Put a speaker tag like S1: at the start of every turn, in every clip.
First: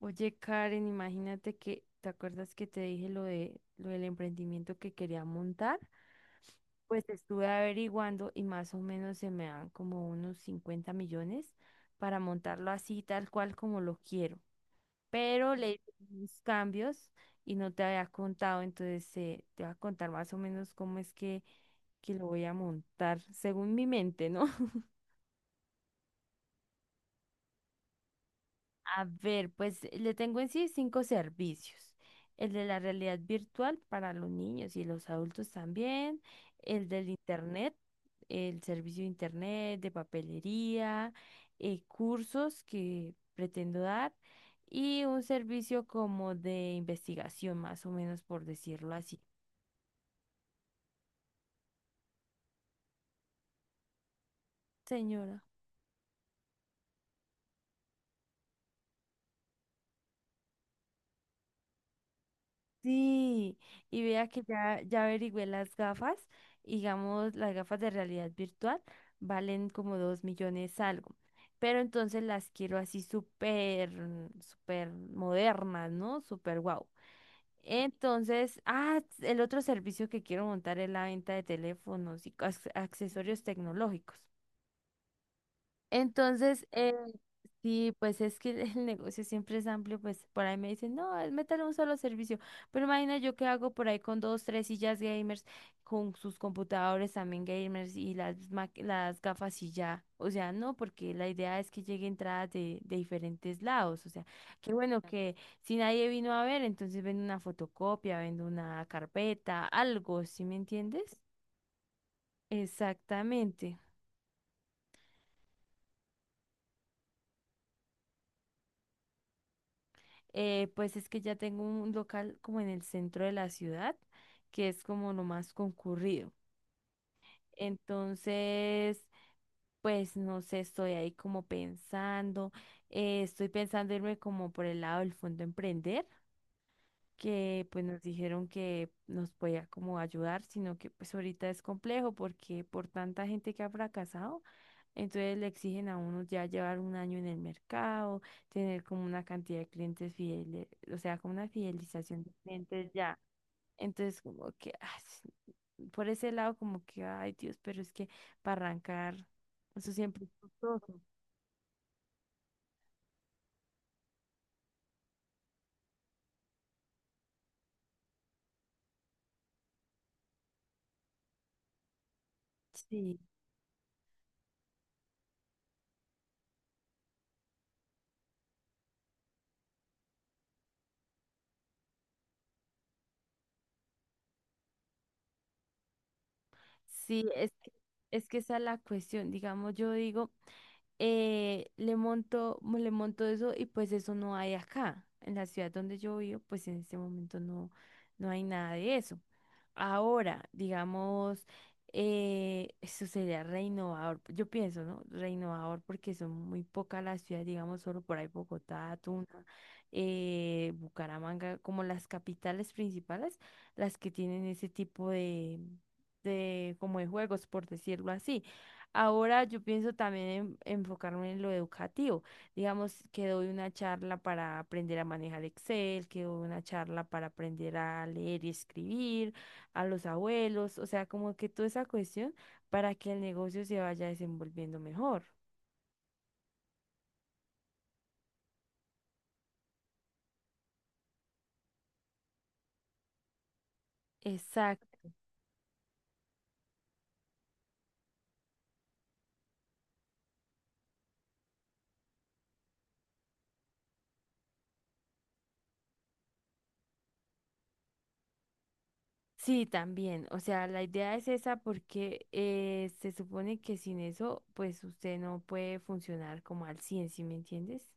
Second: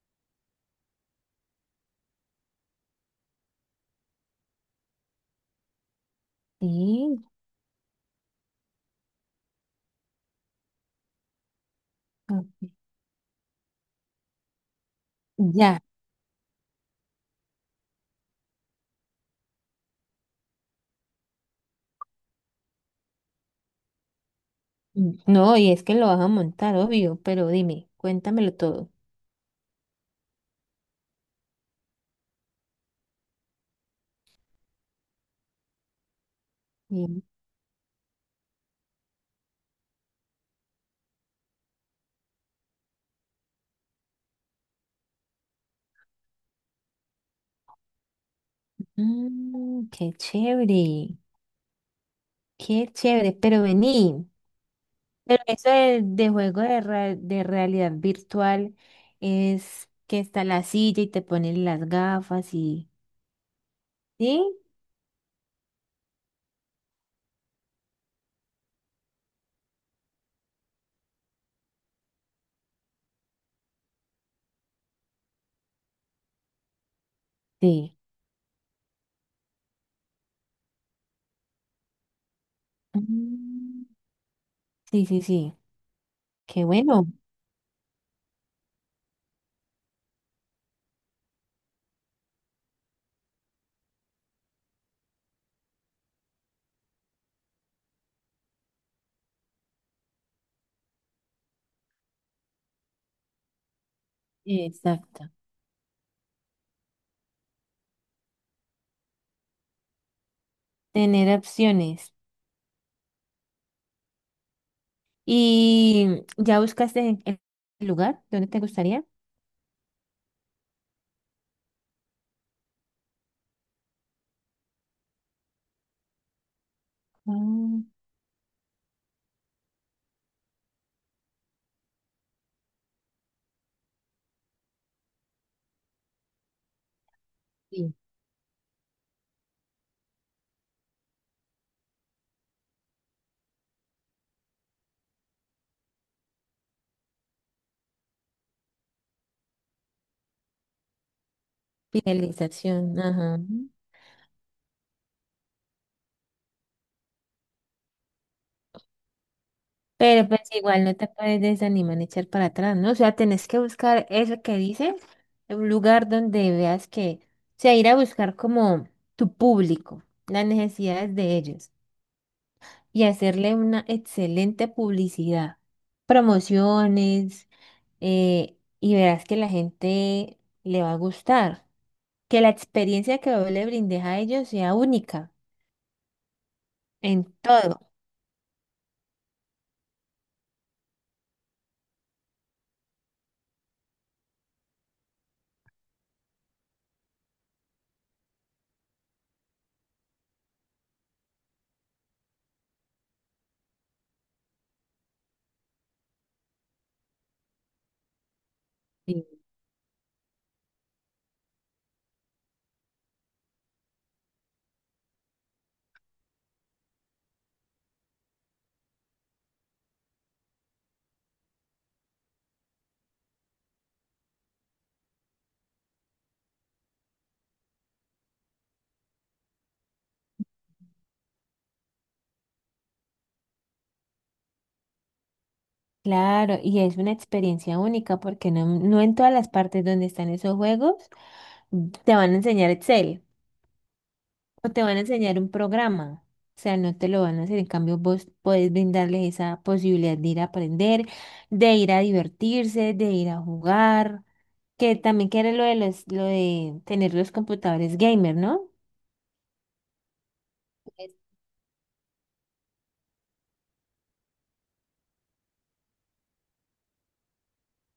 S1: Oye, Karen, imagínate que, ¿te acuerdas que te dije lo del emprendimiento que quería montar? Pues
S2: Sí,
S1: estuve averiguando y más o menos se me dan como unos 50 millones para montarlo
S2: ok,
S1: así, tal cual como lo quiero. Pero le
S2: ya.
S1: hice unos cambios y no te había contado, entonces te voy a contar más o menos cómo es que lo voy a montar según mi mente, ¿no?
S2: No, y es que lo vas a montar, obvio, pero dime, cuéntamelo todo.
S1: A ver, pues le tengo en sí cinco servicios. El de la realidad virtual para los niños y los adultos también. El del
S2: Y,
S1: internet, el servicio de internet, de papelería, cursos que pretendo dar y un servicio como de investigación, más o menos por decirlo así.
S2: Mm, qué chévere, pero vení.
S1: Señora.
S2: Pero eso de realidad virtual es que está la silla y te ponen las gafas y...
S1: Sí, y vea que
S2: ¿Sí?
S1: ya averigüé las gafas, y digamos, las gafas de realidad virtual valen como 2 millones algo, pero entonces las quiero así súper, súper modernas, ¿no? Súper guau.
S2: Sí.
S1: Entonces, el otro servicio que quiero montar es la venta de teléfonos y accesorios
S2: Mm,
S1: tecnológicos.
S2: sí, sí, sí. Qué
S1: Entonces,
S2: bueno.
S1: sí, pues es que el negocio siempre es amplio, pues por ahí me dicen, no, es meter un solo servicio, pero imagina yo qué hago por ahí con dos, tres sillas gamers, con sus computadores también gamers y las, las gafas y ya, o sea, no, porque la idea es que llegue entradas de diferentes lados, o sea, qué bueno
S2: Exacto.
S1: que si nadie vino a ver, entonces vendo una fotocopia, vendo una carpeta, algo, ¿sí me entiendes?
S2: Tener opciones.
S1: Exactamente.
S2: ¿Y ya buscaste el lugar? ¿Dónde te gustaría?
S1: Pues es que ya tengo un local como en el centro de la ciudad, que es como lo más concurrido.
S2: Ah,
S1: Entonces, pues no sé, estoy ahí como pensando, estoy pensando irme como por el lado del fondo emprender, que pues
S2: sí.
S1: nos dijeron que nos podía como ayudar, sino que pues ahorita es complejo porque por tanta gente que ha fracasado, entonces le exigen a uno ya llevar un año en el mercado, tener como una cantidad de clientes fieles, o sea, como una fidelización de clientes
S2: Finalización,
S1: ya.
S2: ajá.
S1: Entonces como que sí, por ese lado como que, ay Dios, pero es que para arrancar, eso siempre
S2: Pero
S1: es
S2: pues igual
S1: costoso.
S2: no te puedes desanimar ni echar para atrás, ¿no? O sea, tenés que buscar eso que dice un lugar donde veas que, o sea, ir a buscar como tu público, las necesidades de ellos y
S1: Sí,
S2: hacerle una excelente publicidad, promociones, y verás que la gente le va a gustar, que la experiencia que vos le brindes a ellos sea única en
S1: sí,
S2: todo.
S1: es que esa es la cuestión. Digamos, yo digo, le monto, le monto eso y pues eso no hay acá. En la ciudad donde yo vivo, pues en este momento no, no hay nada de eso. Ahora, digamos, eso sería reinnovador. Yo pienso, ¿no? Reinnovador porque son muy pocas las ciudades, digamos, solo por ahí Bogotá, Tuna, Bucaramanga, como las capitales principales, las que tienen ese tipo de, como de juegos, por decirlo así. Ahora yo pienso también en enfocarme en lo educativo. Digamos que doy una charla para aprender a manejar Excel, que doy una charla para aprender a leer y escribir, a los abuelos, o sea, como que toda esa cuestión para que el negocio se vaya desenvolviendo mejor.
S2: Claro, y es una experiencia única porque no, no en todas las partes donde están esos juegos mm, te van a enseñar Excel o te van a
S1: Exacto.
S2: enseñar un programa. O sea, no te lo van a hacer. En cambio, vos podés brindarles esa posibilidad de ir a aprender, de ir a divertirse, de ir a jugar, que también quiere lo de los, lo de tener los computadores gamer, ¿no?
S1: Sí, también. O sea, la idea
S2: Es-
S1: es esa porque se supone que sin eso, pues usted no puede funcionar como al 100, ¿sí me entiendes?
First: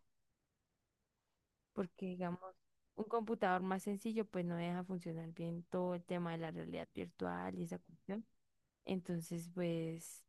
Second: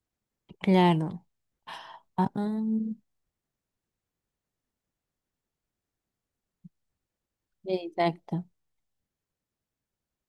S2: Claro.
S1: Porque
S2: Ah,
S1: digamos,
S2: ah,
S1: un computador más sencillo pues no deja funcionar bien todo el tema de la realidad virtual y esa cuestión.
S2: exacto.
S1: Entonces, pues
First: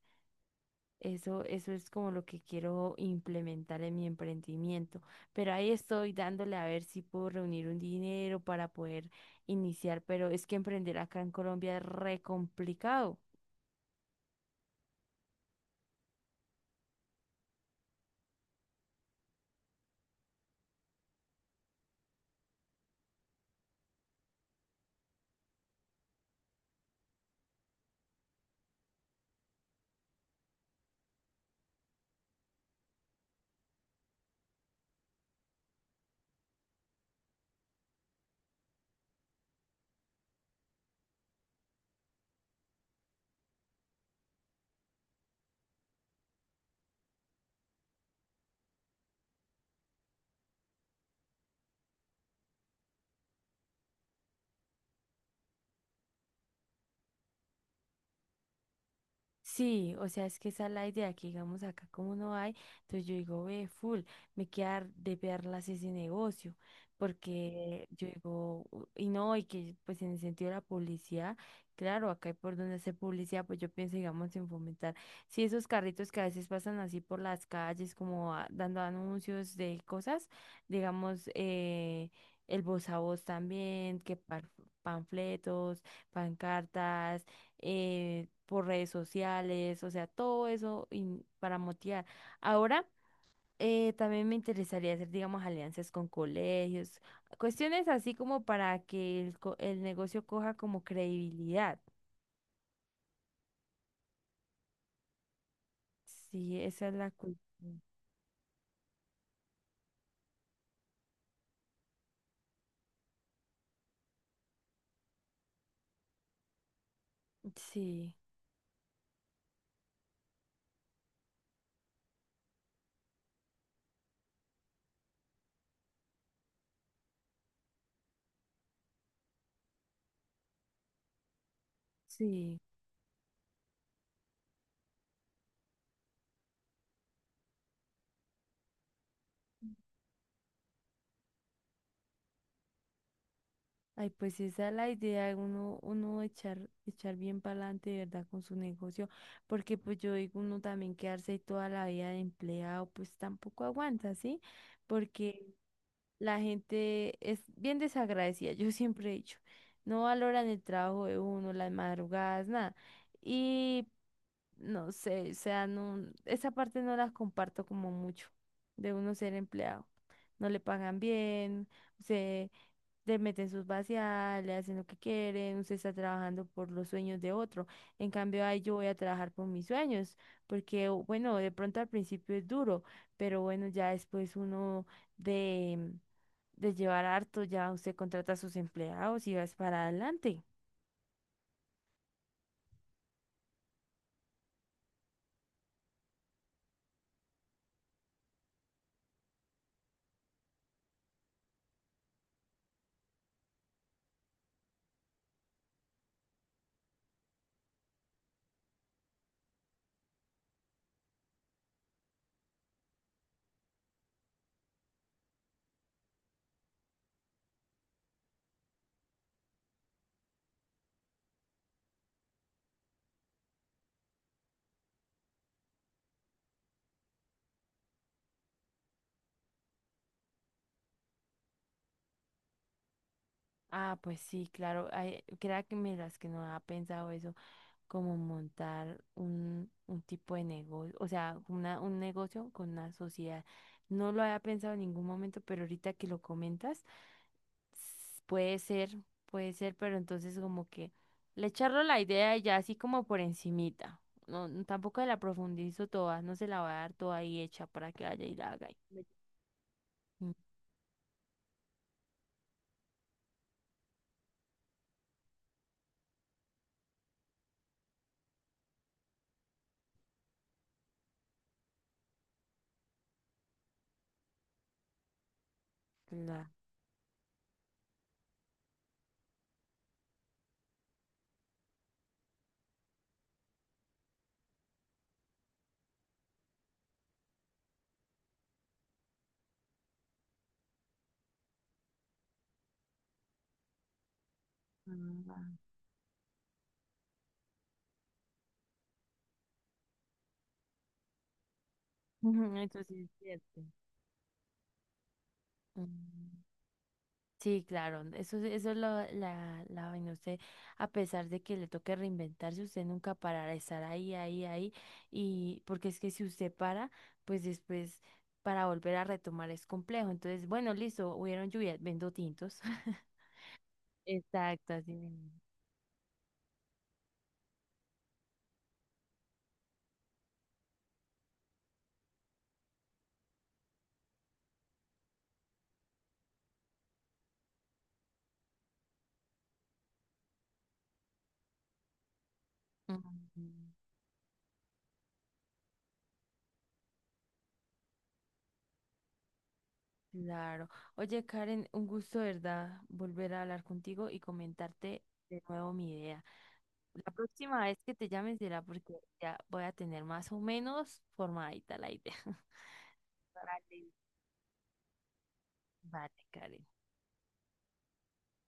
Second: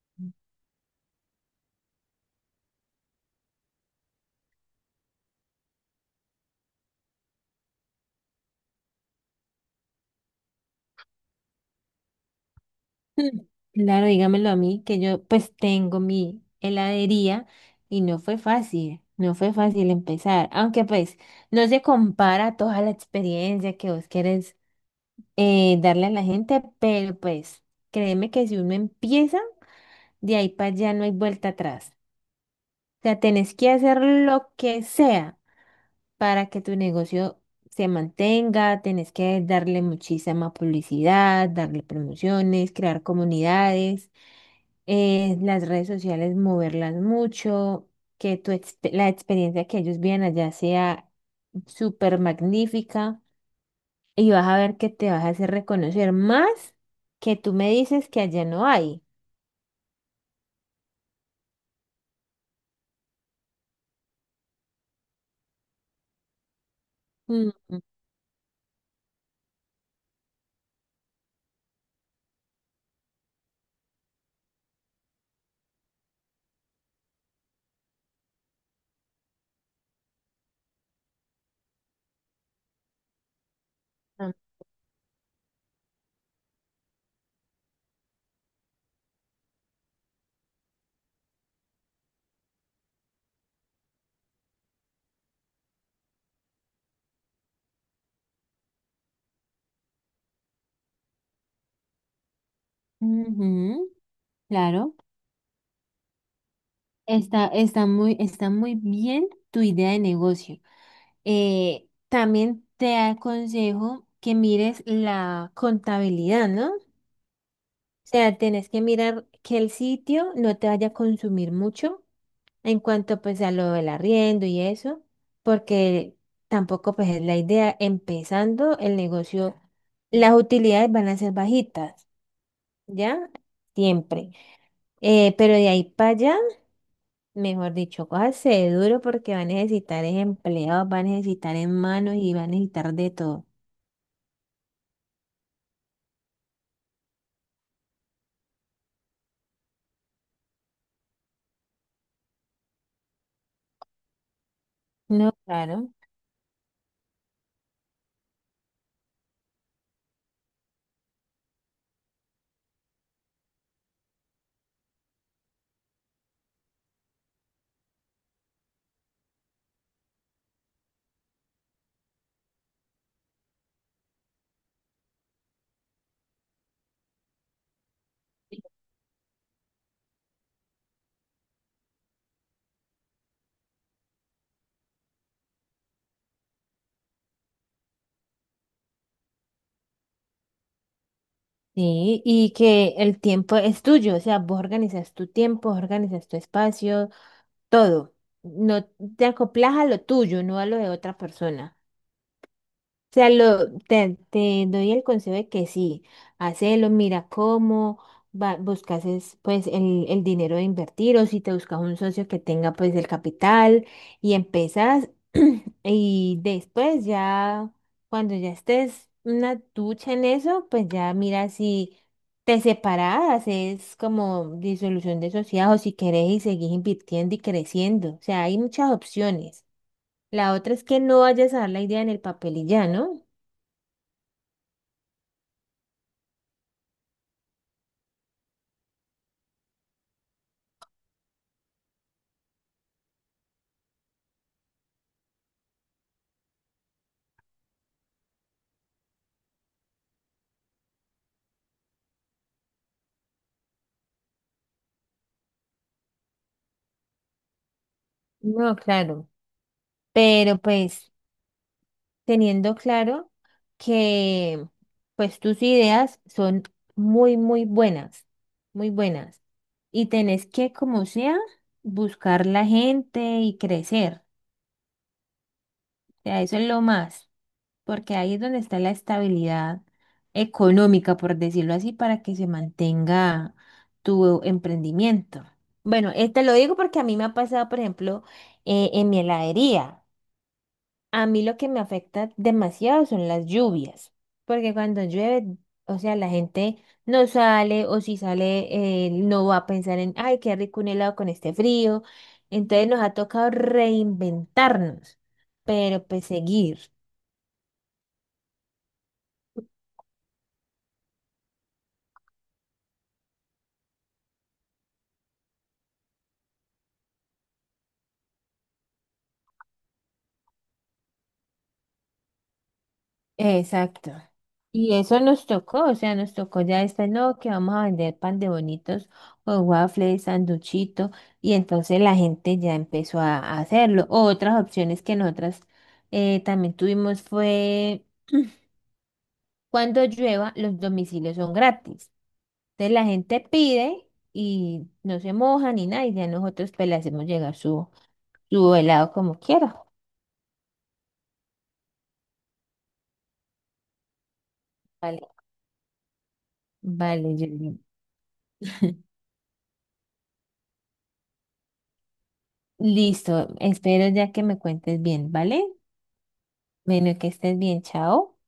S1: eso es como lo que quiero implementar en mi emprendimiento. Pero ahí estoy dándole a ver si puedo reunir un dinero para poder iniciar, pero es que emprender acá en Colombia es re complicado.
S2: Mm, claro, dígamelo a mí, que yo pues tengo mi heladería y no fue fácil, no fue fácil empezar, aunque pues no se compara toda la experiencia que vos quieres darle a la gente, pero pues créeme que si uno empieza, de ahí para allá no hay vuelta atrás. O sea, tenés que hacer lo que sea para que tu negocio se mantenga, tenés que darle muchísima publicidad, darle promociones, crear comunidades, las redes sociales, moverlas mucho, que la experiencia que ellos viven allá sea súper magnífica, y vas a ver que te vas a hacer reconocer más, que tú me dices que allá no hay.
S1: Sí, o sea, es que esa es la idea, que digamos acá como no hay, entonces yo digo, ve, full, me queda de verlas ese negocio,
S2: Mm,
S1: porque yo digo, "U- y no, y que pues en el sentido de la publicidad, claro, acá hay por donde hacer publicidad, pues yo pienso, digamos, en fomentar, sí, esos carritos que a veces pasan así por las calles, como dando anuncios de cosas, digamos, el voz a voz también, que
S2: ah,
S1: panfletos, pancartas por redes sociales, o sea, todo eso para motivar. Ahora, también me interesaría hacer, digamos, alianzas con colegios, cuestiones así como para que el, el negocio coja como credibilidad.
S2: ujú, claro,
S1: Sí, esa es la
S2: está,
S1: cuestión.
S2: está muy bien tu idea de negocio. También te aconsejo que mires la contabilidad, ¿no? O
S1: Sí,
S2: sea, tenés que mirar que el sitio no te vaya a consumir mucho en cuanto pues a lo del arriendo y eso, porque tampoco pues es la idea, empezando el negocio, las utilidades van a ser bajitas,
S1: sí.
S2: ¿ya? Siempre. Pero de ahí para allá, mejor dicho, cójase duro porque va a necesitar es empleados, va a necesitar en manos y va a necesitar de todo.
S1: Ay, pues sí, esa es la idea, uno, uno echar, echar bien para adelante, de ¿verdad? Con su negocio, porque pues yo digo, uno también quedarse ahí toda la vida de empleado, pues tampoco aguanta, ¿sí?
S2: No,
S1: Porque
S2: claro.
S1: la gente es bien desagradecida, yo siempre he dicho, no valoran el trabajo de uno, las madrugadas, nada. Y no sé, o sea, no, esa parte no la comparto como mucho de uno ser empleado. No le pagan bien, le meten sus vaciadas, le hacen lo que quieren, usted está trabajando por los sueños de otro. En cambio, ahí yo voy a trabajar por mis sueños, porque bueno, de pronto al principio es duro, pero bueno, ya después uno de, de llevar harto, ya usted contrata a sus empleados y vas para adelante.
S2: Sí, y que el tiempo es tuyo, o sea, vos organizas tu tiempo, organizas tu espacio, todo. No te acoplas a lo tuyo, no a lo de otra persona, sea, te doy el consejo de que sí, hacelo, mira cómo va, buscas es, pues el dinero de invertir, o si te buscas un socio que tenga pues el capital, y empezás y después ya cuando ya estés una ducha en eso, pues ya mira si te separás, es como disolución de sociedad, o si querés y seguís invirtiendo y creciendo, o sea, hay muchas opciones. La otra es que no vayas a dar la idea en el papel y ya, ¿no?
S1: Ah, pues sí, claro. Ay, crea que me las que no ha pensado eso, como montar un tipo de negocio, o sea, una, un negocio con una sociedad. No lo había pensado en ningún momento, pero ahorita que lo comentas, s- puede ser, puede ser, pero entonces como que le echarlo la idea y ya así como por encimita. No, no, tampoco la profundizo toda, no se la voy a dar toda ahí hecha para que vaya y la haga. Y-
S2: No, claro,
S1: Mm.
S2: pero pues teniendo claro que pues tus ideas son muy, muy buenas, muy buenas. Y tenés que, como sea, buscar la gente y crecer. O sea,
S1: Claro.
S2: eso es lo más, porque ahí es donde está la estabilidad económica, por decirlo así, para que se mantenga tu emprendimiento. Bueno, te lo digo porque a mí me ha pasado, por ejemplo, en mi heladería. A mí lo que me afecta demasiado son las lluvias, porque cuando llueve,
S1: Ah.
S2: o sea, la gente no sale, o si sale no va a pensar en, ay, qué rico un helado con este frío.
S1: Eso
S2: Entonces nos
S1: sí es
S2: ha tocado
S1: cierto.
S2: reinventarnos, pero pues
S1: Mm.
S2: seguir.
S1: Sí, claro, eso, eso es lo, la vaina. Usted, a pesar de que le toque reinventarse, usted nunca parará, estar ahí, ahí, ahí. Y porque es que si usted para, pues después para volver a retomar es complejo. Entonces, bueno, listo, hubieron lluvias, vendo tintos.
S2: Exacto.
S1: Exacto, así
S2: Y eso
S1: mismo.
S2: nos tocó, o sea, nos tocó ya este, no, que vamos a vender pan de bonitos o waffles, sanduchito, y entonces la gente ya empezó a hacerlo. O otras opciones que nosotras también tuvimos fue, cuando llueva, los domicilios son gratis. Entonces la gente
S1: Ujú.
S2: pide y no se moja ni nada, y ya nosotros pues le hacemos llegar su helado como quiera.
S1: Claro. Oye, Karen, un gusto, ¿verdad? Volver a hablar contigo y comentarte
S2: Vale,
S1: de nuevo mi idea. La
S2: vale,
S1: próxima vez
S2: Yuli.
S1: que te llames será porque ya voy a tener más o menos formadita la idea.
S2: Listo,
S1: Vale.
S2: espero ya que me cuentes bien, ¿vale?
S1: Vale, Karen.
S2: Bueno, que estés bien, chao.